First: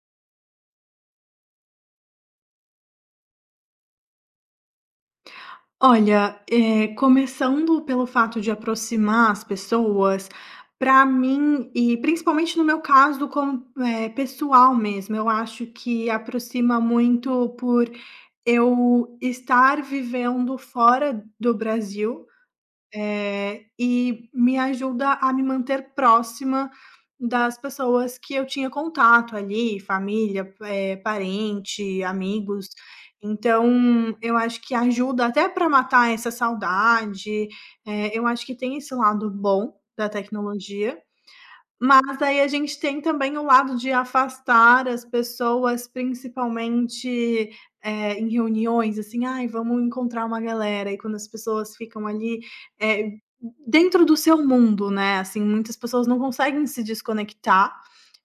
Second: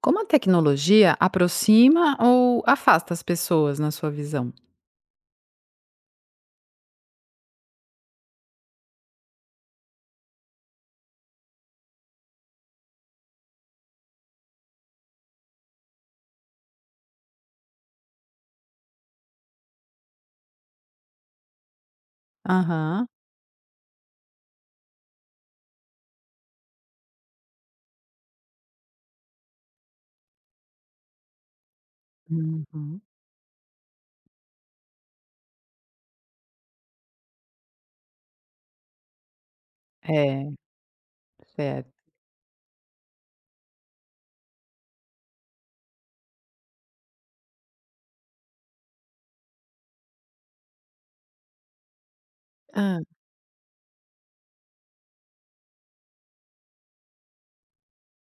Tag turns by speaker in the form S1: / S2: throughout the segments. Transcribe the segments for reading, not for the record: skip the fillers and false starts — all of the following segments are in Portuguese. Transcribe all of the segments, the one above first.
S1: Como a tecnologia aproxima ou afasta as pessoas na sua visão?
S2: Olha, começando pelo fato de aproximar as pessoas, para mim e principalmente no meu caso como, pessoal mesmo, eu acho que aproxima muito por eu estar vivendo fora do Brasil.
S1: Aham.
S2: E me ajuda a me manter próxima das pessoas que eu tinha contato ali, família, parente, amigos.
S1: Uhum.
S2: Então, eu acho que ajuda até para matar essa saudade, eu acho que tem esse lado bom da
S1: É,
S2: tecnologia.
S1: certo.
S2: Mas aí a gente tem também o lado de afastar as pessoas, principalmente, em reuniões, assim: "Ai, vamos encontrar uma galera", e quando as pessoas ficam ali,
S1: Hã.
S2: eh, dentro do seu mundo, né, assim, muitas pessoas não conseguem se desconectar.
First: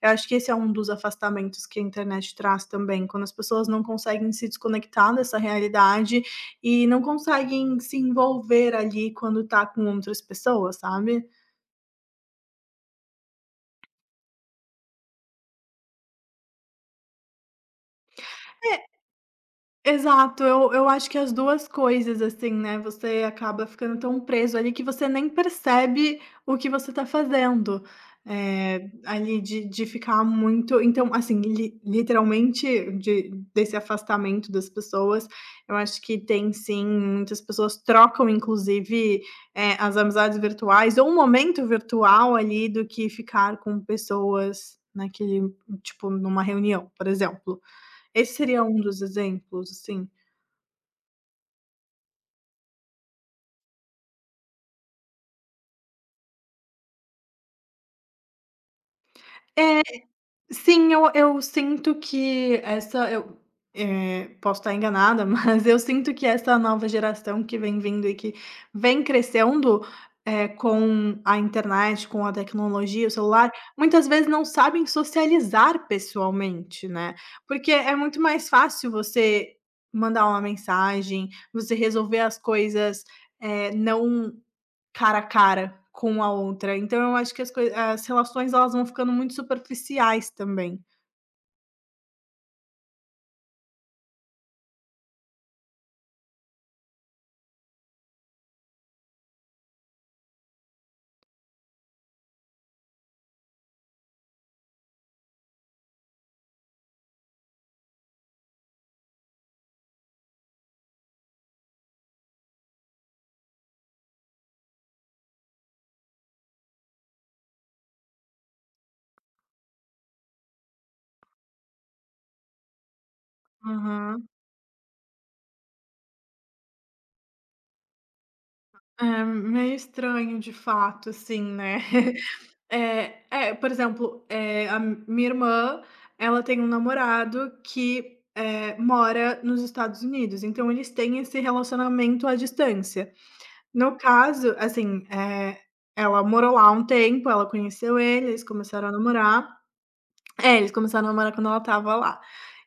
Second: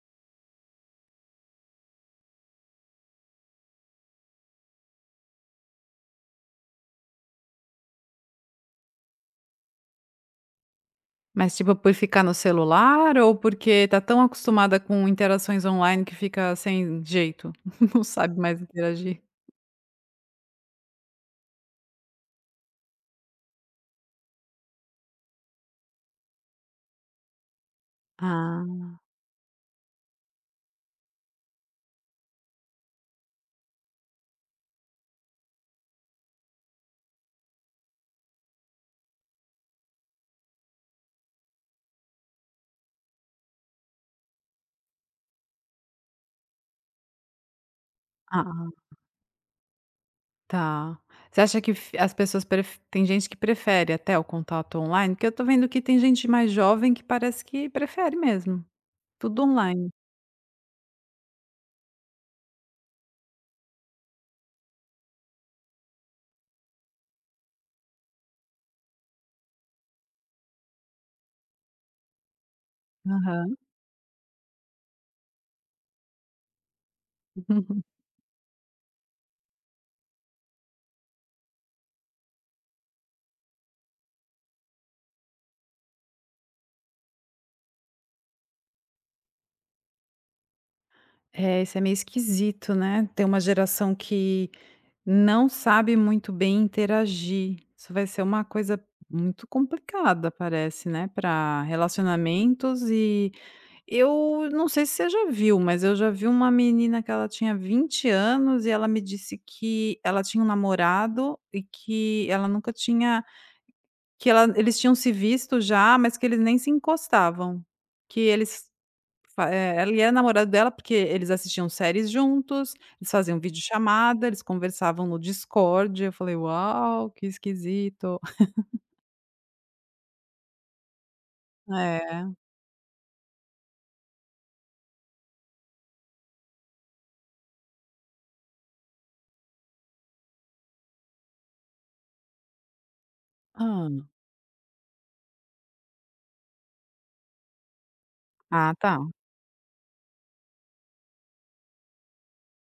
S2: Eu acho que esse é um dos afastamentos que a internet traz também, quando as pessoas não conseguem se desconectar dessa realidade e não conseguem se envolver ali quando tá com outras pessoas, sabe?
S1: Mas, tipo, por ficar no celular ou porque tá tão acostumada com interações online que fica sem jeito, não sabe mais
S2: É,
S1: interagir?
S2: exato, eu acho que as 2 coisas, assim, né, você acaba ficando tão preso ali que você nem percebe o que você tá fazendo,
S1: Ah,
S2: ali de ficar muito então, assim, li literalmente de desse afastamento das pessoas, eu acho que tem sim, muitas pessoas trocam inclusive, as amizades virtuais ou um momento virtual ali do que ficar com pessoas naquele tipo, numa reunião, por exemplo. Esse seria
S1: ah,
S2: um dos exemplos, assim.
S1: tá. Você acha que f as pessoas pref tem gente que prefere até o contato online? Porque eu tô vendo que tem gente mais jovem que parece que prefere mesmo, tudo online.
S2: Sim, eu sinto que posso estar enganada, mas eu sinto que essa nova geração que vem vindo e que vem crescendo, com a internet, com a tecnologia, o celular,
S1: Aham.
S2: muitas vezes não sabem socializar pessoalmente, né. Porque é muito mais fácil você mandar uma mensagem, você resolver as coisas, não cara a cara com a outra. Então eu acho que as relações elas vão ficando muito superficiais também.
S1: É, isso é meio esquisito, né? Tem uma geração que não sabe muito bem interagir. Isso vai ser uma coisa muito complicada, parece, né? Para relacionamentos e eu não sei se você já viu, mas eu já vi uma menina que ela tinha 20 anos e ela me disse que ela tinha um namorado e que ela nunca tinha, eles tinham se visto já, mas que eles nem se encostavam, que eles Fa é, ele era namorado dela, porque eles assistiam séries juntos, eles faziam videochamada,
S2: Aham.
S1: eles conversavam no Discord, eu falei: "Uau, que esquisito".
S2: É meio estranho de fato, assim, né.
S1: É.
S2: É, por exemplo, a minha irmã, ela tem um namorado que, mora nos Estados Unidos, então eles têm esse relacionamento à distância. No
S1: Hã.
S2: caso, assim, ela morou lá um tempo, ela conheceu ele, eles
S1: Ah,
S2: começaram a
S1: tá.
S2: namorar. É, eles começaram a namorar quando ela estava lá.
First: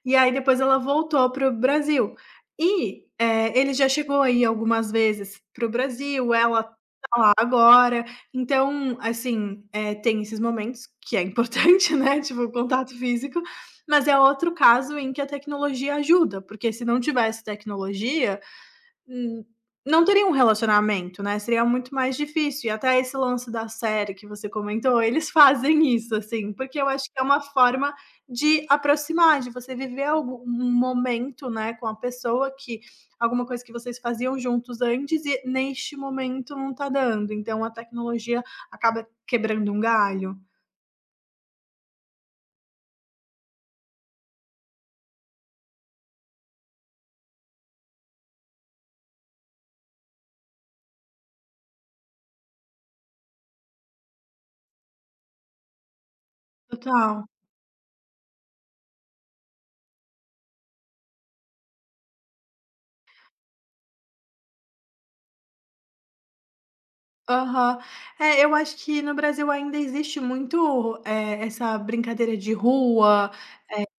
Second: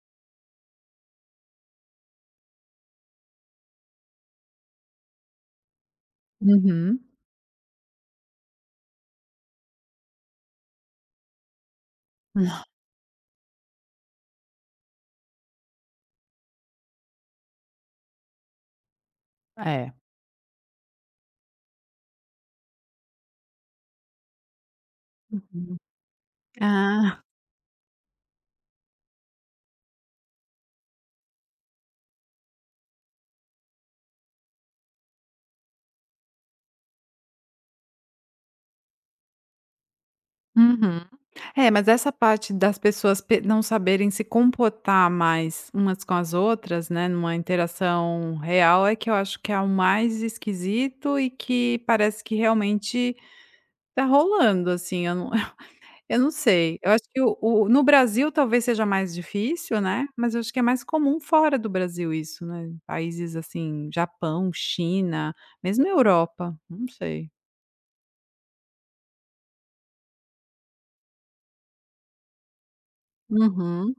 S2: E aí depois ela voltou para o Brasil. E ele já chegou aí algumas vezes para o Brasil, ela
S1: Uhum.
S2: tá agora. Então, assim, tem esses momentos que é importante, né, tipo o contato físico, mas é outro caso em que a tecnologia ajuda, porque se não tivesse tecnologia hum,
S1: É.
S2: não teria um relacionamento, né, seria muito mais difícil. E até esse lance da série que você comentou, eles
S1: Uhum.
S2: fazem isso, assim, porque eu acho que
S1: Ah.
S2: é uma forma de aproximar, de você viver algum um momento, né, com a pessoa que alguma coisa que vocês faziam juntos antes e neste momento não tá dando, então a tecnologia acaba quebrando um galho.
S1: Uhum. É, mas essa parte das pessoas pe não saberem se comportar mais umas com as outras, né, numa interação real, é que eu acho que é o mais esquisito e que parece que realmente tá rolando, assim, eu não sei, eu acho que
S2: Total.
S1: o no Brasil talvez seja mais difícil, né, mas eu acho que é mais comum fora do Brasil isso, né, países assim, Japão, China, mesmo Europa, não sei.
S2: Aham. É, eu acho que no Brasil ainda existe muito, essa brincadeira de rua.
S1: Uhum,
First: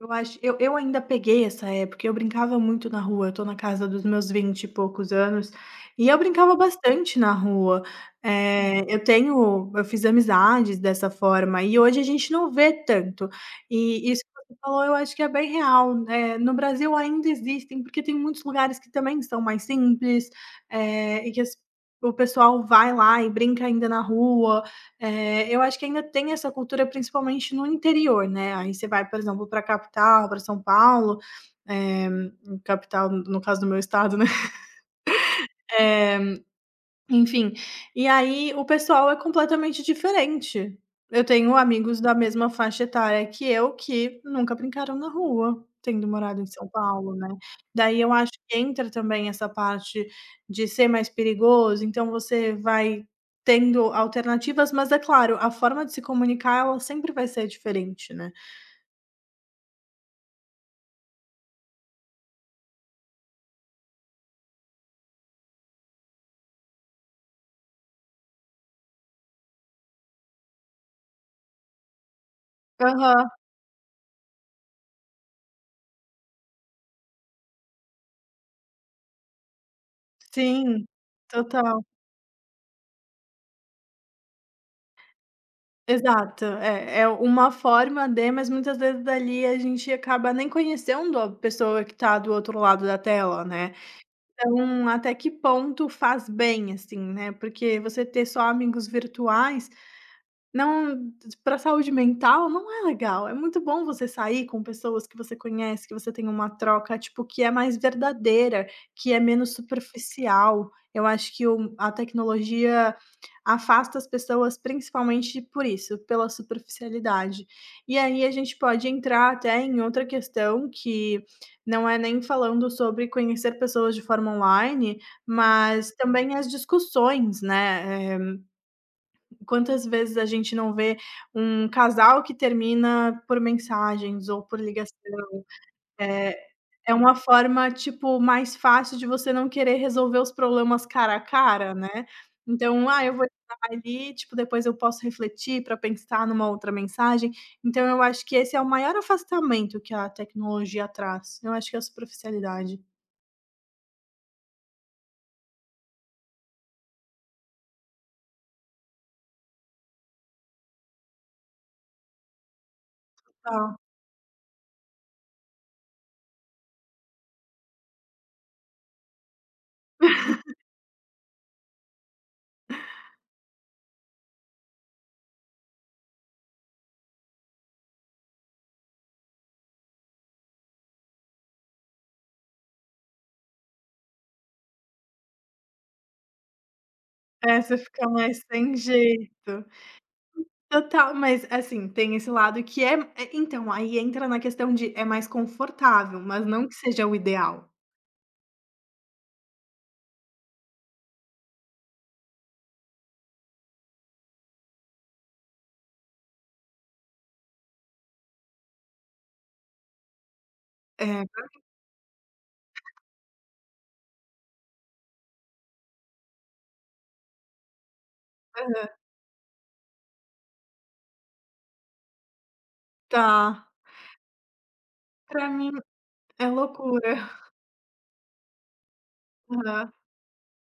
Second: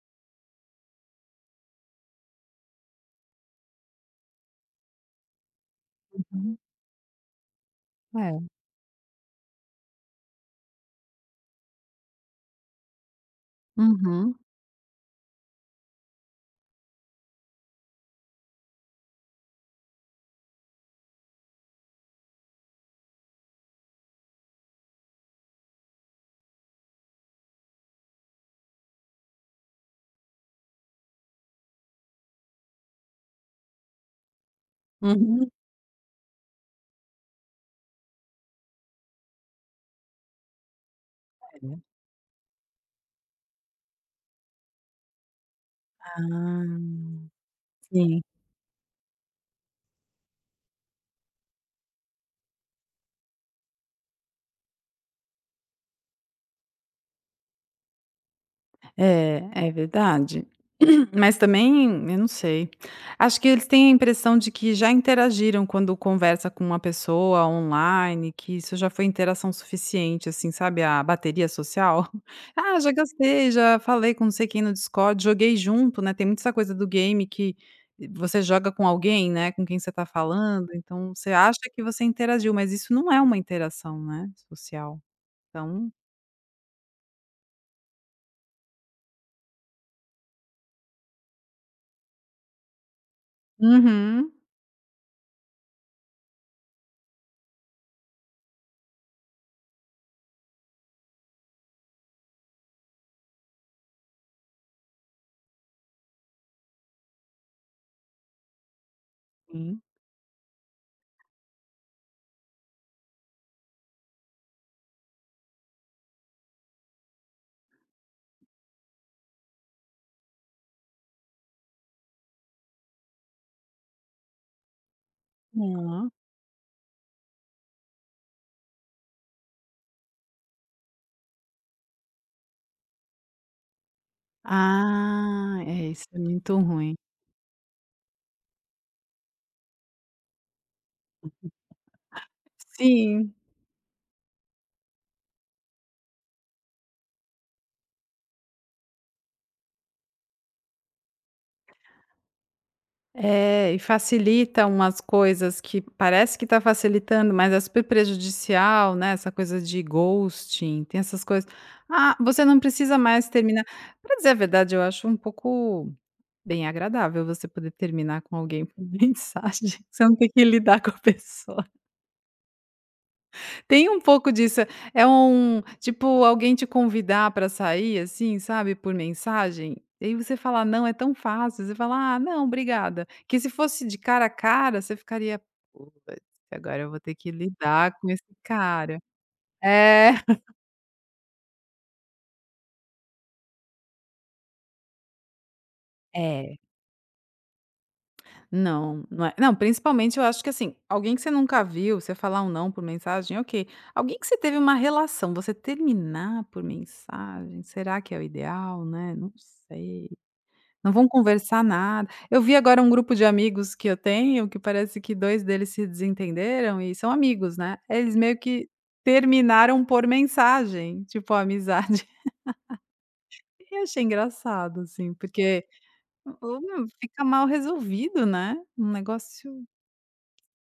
S2: Eu acho, eu ainda peguei essa época, eu brincava muito na rua, eu tô na casa dos meus 20 e poucos anos, e eu brincava
S1: uhum,
S2: bastante na rua.
S1: é,
S2: Eh, eu tenho eu fiz amizades dessa forma e hoje a gente não vê tanto. E isso
S1: uhum,
S2: que você falou eu acho que é bem real, né, no Brasil ainda existem, porque tem muitos lugares que também são mais simples, e que as o pessoal vai lá e brinca ainda na rua. É, eu acho que ainda tem essa cultura principalmente no interior, né, aí você vai, por exemplo, para a capital, para São Paulo, eh, capital no caso do meu estado, né,
S1: uhum.
S2: enfim, e aí o pessoal é completamente diferente. Eu tenho
S1: É.
S2: amigos da mesma faixa etária que eu que nunca brincaram na rua, tendo morado em São Paulo, né.
S1: Ah,
S2: Daí eu
S1: sim.
S2: acho que entra também essa parte de ser mais perigoso, então você vai tendo alternativas, mas é claro, a forma de se comunicar ela sempre vai ser diferente, né.
S1: É, é verdade. Mas também, eu não sei. Acho que eles têm a impressão de que já interagiram quando conversa com uma pessoa online, que isso já foi interação suficiente, assim, sabe, a bateria social. Ah, já
S2: Aham,
S1: gastei, já falei com não sei quem no Discord, joguei junto, né? Tem muita essa coisa do game que você joga com alguém, né? Com quem você tá falando,
S2: sim,
S1: então você acha
S2: total.
S1: que você interagiu, mas isso não é uma interação, né, social. Então
S2: Exato, é uma forma de mas muitas vezes dali a gente acaba nem conhecendo a pessoa que tá do outro lado da tela, né.
S1: uhum.
S2: Então, até que ponto faz bem, assim, né, porque você ter só amigos virtuais não, para saúde mental não é legal, é muito bom você sair com pessoas que você conhece, que você tem uma troca, tipo, que é mais verdadeira, que é menos
S1: Sim.
S2: superficial. Eu acho que o a tecnologia afasta as pessoas principalmente por isso, pela superficialidade. E aí a gente pode entrar até em outra questão que não é nem falando sobre conhecer pessoas de forma online, mas
S1: É.
S2: também as discussões, né. Quantas vezes a gente não vê um casal que termina por mensagens ou por ligação?
S1: Ah, é, isso é
S2: É
S1: muito
S2: é
S1: ruim.
S2: uma forma, tipo, mais fácil de você não querer resolver os problemas cara a cara, né. Então: "Ah, eu vou
S1: Sim,
S2: estar ali, tipo, depois eu posso refletir para pensar numa outra mensagem". Então eu acho que esse é o maior afastamento que a tecnologia traz. Eu acho que é a superficialidade.
S1: é, e facilita umas coisas que parece que tá facilitando, mas é super prejudicial, né, essa coisa de ghosting, tem essas coisas. "Ah, você não precisa mais terminar",
S2: Tá.
S1: pra dizer a verdade, eu acho um pouco bem agradável você poder terminar com alguém por mensagem, você não tem que lidar com a pessoa. Tem um pouco disso, é um tipo alguém te convidar para sair, assim, sabe, por mensagem, e aí você fala "Não", é tão fácil, você fala: "Ah, não, obrigada". Que se fosse de cara a cara, você ficaria: "Putz, agora eu vou ter que
S2: É, você
S1: lidar
S2: fica
S1: com esse
S2: mais sem
S1: cara".
S2: jeito.
S1: É.
S2: Total, mas assim, tem esse lado que é, então, aí entra na questão de é mais confortável, mas
S1: É,
S2: não que seja o ideal.
S1: não, não é não, principalmente eu acho que, assim, alguém que você nunca viu, você falar um "não" por mensagem, ok. Alguém que você teve uma relação, você terminar por mensagem, será que é o ideal, né, não sei. Não
S2: É,
S1: vão conversar nada. Eu vi agora um grupo de amigos que eu tenho, que parece que 2 deles se desentenderam e são amigos, né. Eles meio que
S2: aham.
S1: terminaram por mensagem, tipo a amizade.
S2: Tá.
S1: E achei engraçado, assim,
S2: Pra
S1: porque
S2: mim é loucura.
S1: fica mal resolvido, né. Um negócio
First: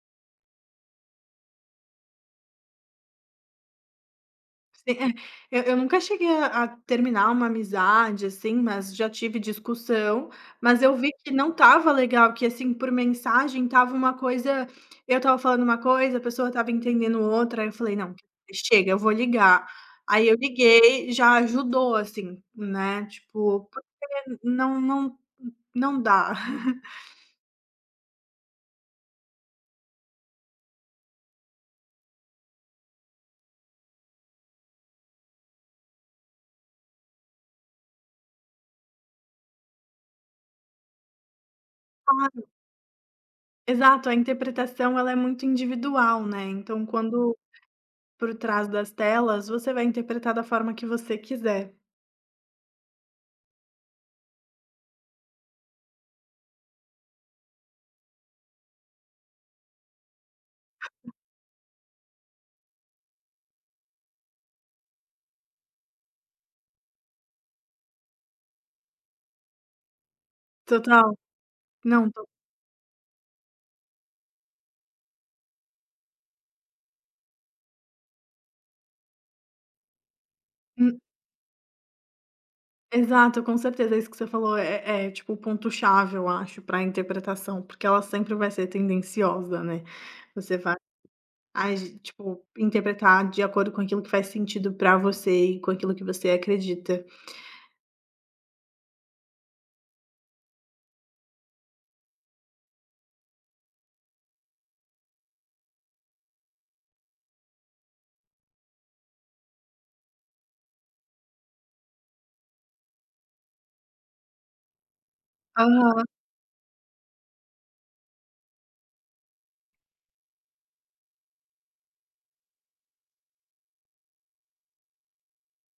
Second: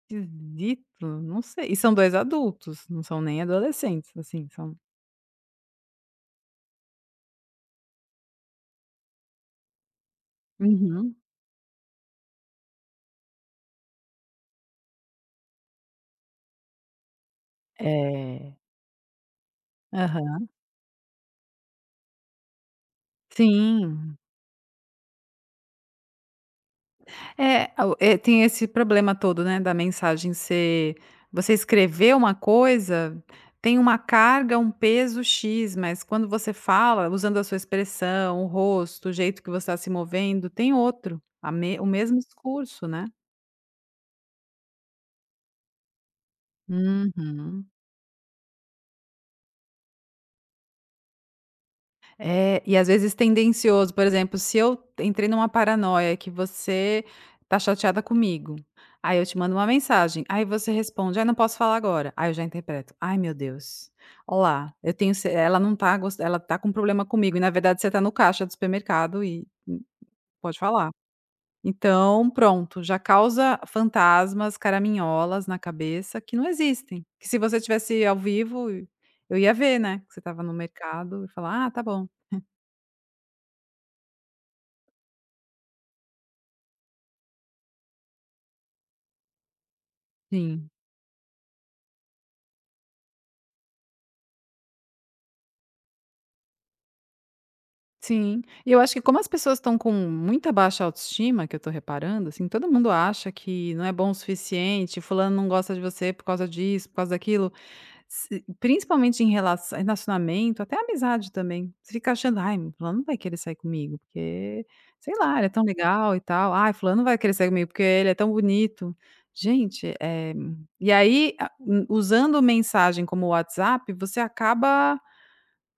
S1: esquisito, não sei. E são 2 adultos, não são nem adolescentes, assim, são
S2: Sim, é. Eu nunca cheguei a terminar uma amizade, assim, mas já tive discussão, mas eu vi
S1: Uhum.
S2: que não tava legal, que, assim, por mensagem tava uma coisa eu tava falando uma coisa, a pessoa tava entendendo outra, aí eu falei: "Não,
S1: É.
S2: chega, eu vou ligar". Aí eu
S1: Aham.
S2: liguei, já ajudou, assim, né, tipo, porque
S1: Sim.
S2: não não dá.
S1: É, tem esse problema todo, né, da mensagem ser você escreveu uma coisa, tem uma carga, um peso "X", mas quando você fala, usando a sua expressão, o rosto, o jeito que você está se movendo, tem outro, a me o mesmo discurso, né.
S2: Exato, a interpretação ela é muito individual, né, então quando
S1: Uhum.
S2: por trás das telas, você vai interpretar da forma que você quiser.
S1: É, e às vezes tendencioso, por exemplo, se eu entrei numa paranoia que você tá chateada comigo, aí eu te mando uma mensagem, aí você responde: aí não posso falar agora". Aí eu já interpreto: "Ai, meu Deus, olá, eu tenho ce ela não tá gos ela tá com problema comigo", e na verdade você tá no caixa do supermercado e pode falar.
S2: Total. Não, to
S1: Então pronto, já causa fantasmas, caraminholas na cabeça que não existem, que se você tivesse ao vivo, eu ia ver, né, que você estava no
S2: hum,
S1: mercado e falar: "Ah, tá bom".
S2: exato, com certeza, é isso que você falou é, tipo o ponto-chave, eu acho, para a interpretação, porque ela sempre vai ser tendenciosa, né. Você
S1: Sim.
S2: vai agi tipo, interpretar de acordo com aquilo que faz sentido para você e com aquilo que você acredita.
S1: Sim, e eu acho que como as pessoas estão com muita baixa autoestima, que eu tô reparando, assim, todo mundo acha que não é bom o suficiente, fulano não gosta de você por causa disso, por causa daquilo, se principalmente em relação relacionamento, até amizade também, você fica achando: "Ai, fulano não vai querer sair comigo, porque, sei lá, ele é tão
S2: Aham.
S1: legal e tal. Ai, fulano não vai querer sair comigo, porque ele é tão bonito". Gente, e aí a usando mensagem como o WhatsApp, você acaba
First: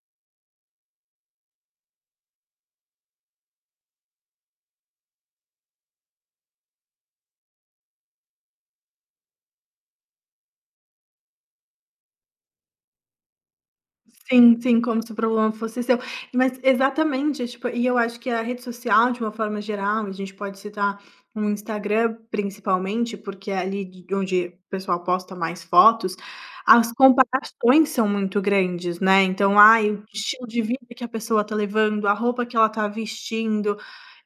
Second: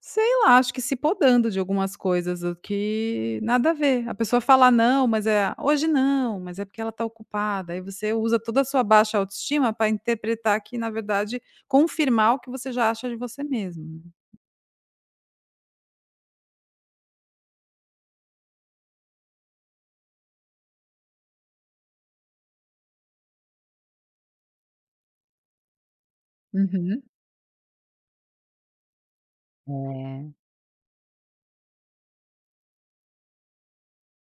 S1: Sei lá, acho que se podando de algumas coisas o que nada a ver. A pessoa fala: "Não", mas é: "Hoje não", mas é porque ela está ocupada. Aí você usa toda a sua baixa autoestima para interpretar que, na verdade, confirmar o que você já acha de você mesmo.
S2: Sim, sim, como se o problema fosse seu. Mas exatamente, tipo, e eu acho que a rede social, de uma forma geral, a gente pode citar o Instagram principalmente, porque é ali de onde o pessoal posta mais fotos, as
S1: Uhum.
S2: comparações são muito grandes, né. Então, ai, o
S1: É,
S2: estilo de vida que a pessoa tá levando, a roupa que ela tá vestindo,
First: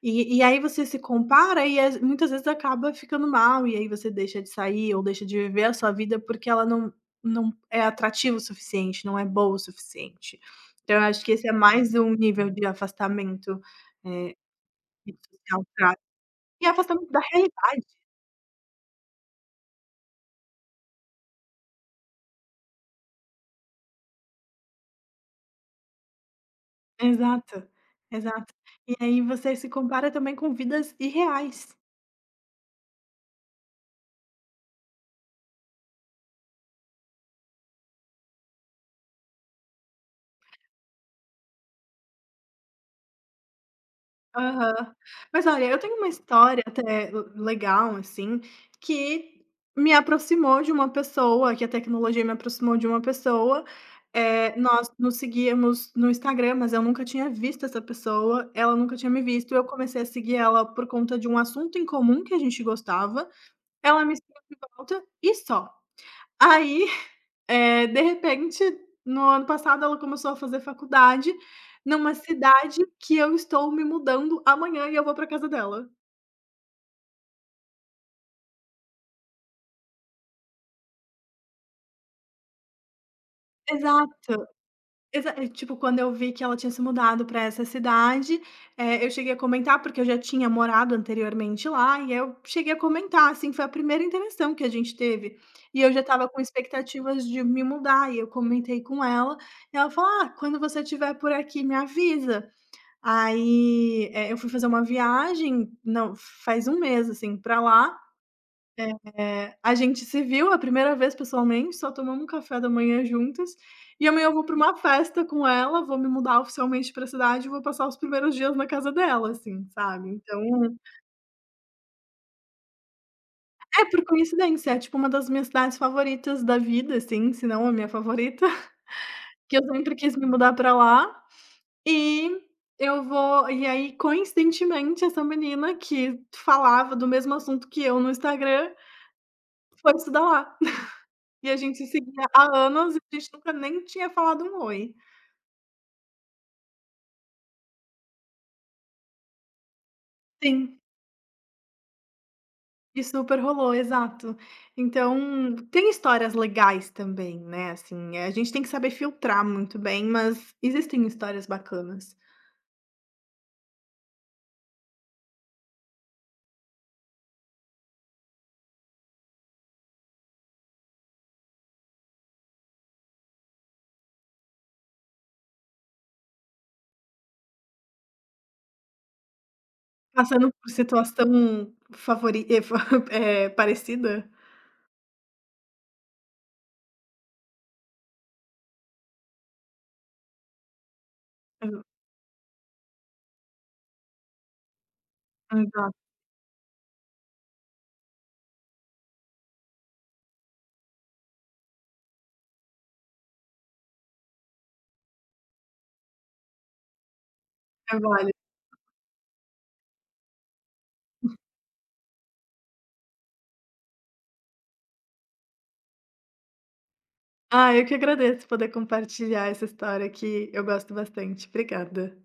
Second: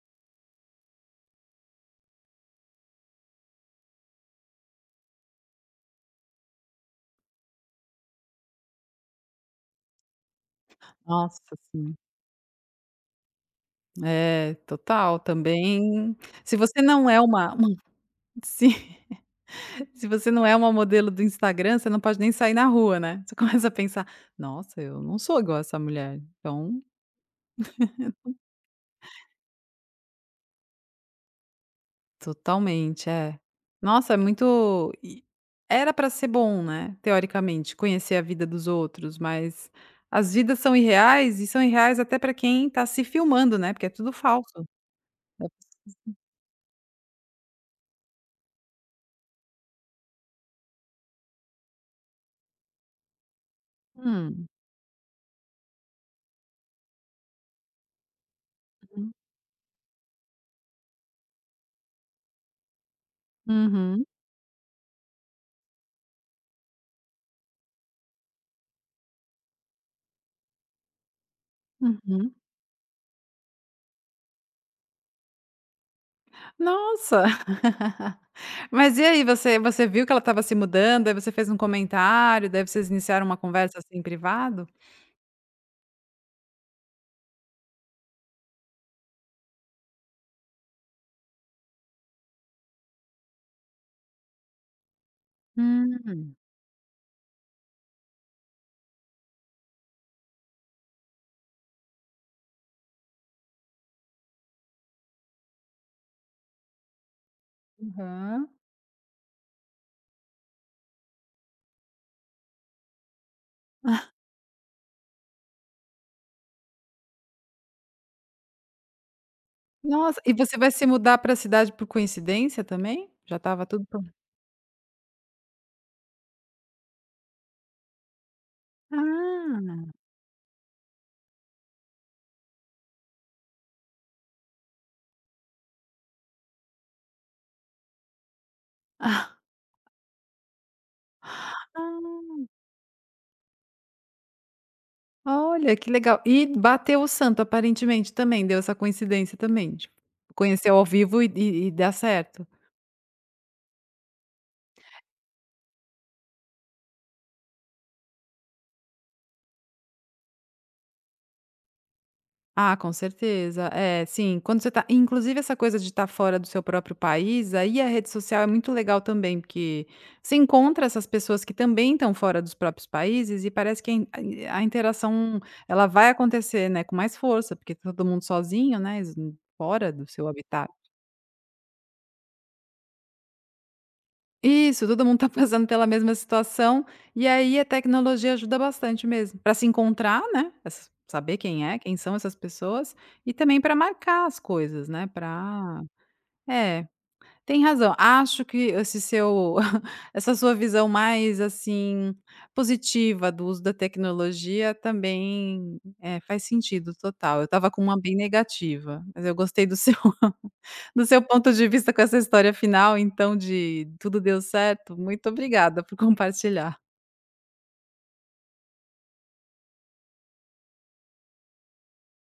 S2: e aí você se compara e as muitas vezes acaba ficando mal, e aí você deixa de sair ou deixa de viver a sua vida porque ela não é atrativo o suficiente, não é boa o suficiente. Então eu acho que
S1: nossa,
S2: esse é mais
S1: sim.
S2: um nível de afastamento, eh,
S1: É,
S2: que
S1: total.
S2: social traz.
S1: Também, se
S2: E
S1: você não
S2: afastamento
S1: é
S2: da
S1: uma
S2: realidade.
S1: se se você não é uma modelo do Instagram, você não pode nem sair na rua, né. Você começa a pensar: "Nossa, eu não sou igual a essa mulher, então".
S2: Exato, exato. E aí você se compara também com vidas irreais.
S1: Totalmente, é. Nossa, é muito era pra ser bom, né, teoricamente, conhecer a vida dos outros, mas as vidas são irreais e são irreais até pra quem tá se filmando, né, porque é tudo falso.
S2: Aham. Mas olha, eu tenho uma história até legal, assim, que me aproximou de uma pessoa, que a tecnologia me aproximou de uma pessoa.
S1: Hum,
S2: Nós nos seguíamos no Instagram, mas eu nunca tinha visto essa pessoa, ela nunca tinha
S1: uhum,
S2: me visto. Eu comecei a seguir ela por conta de um assunto em comum que a gente gostava. Ela
S1: uhum.
S2: me seguiu de volta e só. Aí de repente, no ano passado, ela começou a fazer faculdade numa
S1: Uhum.
S2: cidade que eu estou me mudando amanhã e eu vou para casa dela.
S1: Nossa! Mas e aí, você viu que ela estava se mudando, aí você fez um comentário, daí vocês iniciaram uma conversa, assim, em
S2: Exato,
S1: privado?
S2: tipo, quando eu vi que ela tinha se mudado para essa cidade, eu cheguei a comentar, porque eu já tinha morado anteriormente lá, e eu cheguei a comentar, assim, foi a primeira interação que a gente teve. E eu já estava
S1: Hum,
S2: com expectativas de me mudar, e eu comentei com ela, e ela falou: "Ah, quando você estiver por aqui, me avisa". Aí, eu fui fazer uma viagem não, faz um mês, assim, pra lá,
S1: aham.
S2: a gente se viu a primeira vez pessoalmente, só tomamos um café da manhã juntas, e amanhã eu vou pra uma festa com ela, vou me mudar oficialmente pra cidade e vou passar os primeiros dias na casa dela, assim, sabe.
S1: Nossa, e
S2: Então
S1: você vai se mudar pra cidade por coincidência também? Já estava
S2: é
S1: tudo
S2: por
S1: pronto.
S2: coincidência, é tipo uma das minhas cidades favoritas da vida, assim, se não a minha favorita, que eu
S1: Ah,
S2: sempre quis me mudar pra lá. E eu vou e aí, coincidentemente, essa menina que falava do mesmo assunto que eu no Instagram, foi estudar lá. E a gente se seguia há anos e a gente nunca nem tinha falado um "oi".
S1: ah, olha que legal. E bateu o santo aparentemente também, deu essa coincidência também, tipo, conheceu
S2: Sim,
S1: ao vivo e dá certo.
S2: e super rolou, exato. Então, tem histórias legais também, né, assim, a gente tem que saber filtrar muito bem, mas existem histórias bacanas.
S1: Ah, com certeza. É, sim, quando você tá inclusive essa coisa de estar fora do seu próprio país, aí a rede social é muito legal também, porque você encontra essas pessoas que também estão fora dos próprios países e parece que a interação, ela vai acontecer, né, com mais força, porque tá todo mundo sozinho, né, es fora do seu
S2: Passando
S1: habitat.
S2: por situação favori eh, fa parecida?
S1: Isso, todo mundo tá passando pela mesma situação, e aí a tecnologia ajuda bastante mesmo, para se encontrar, né, s saber quem é,
S2: Exa
S1: quem são essas pessoas, e também para marcar as coisas, né, para
S2: exato,
S1: É, tem razão. Acho que esse seu essa sua visão mais, assim, positiva do uso da tecnologia também, faz sentido total. Eu estava com
S2: é
S1: uma bem
S2: válido.
S1: negativa, mas eu gostei do seu do seu ponto de vista com essa história final, então, de tudo deu certo. Muito obrigada por compartilhar.
S2: Ah, eu que agradeço poder compartilhar essa história que eu gosto bastante. Obrigada.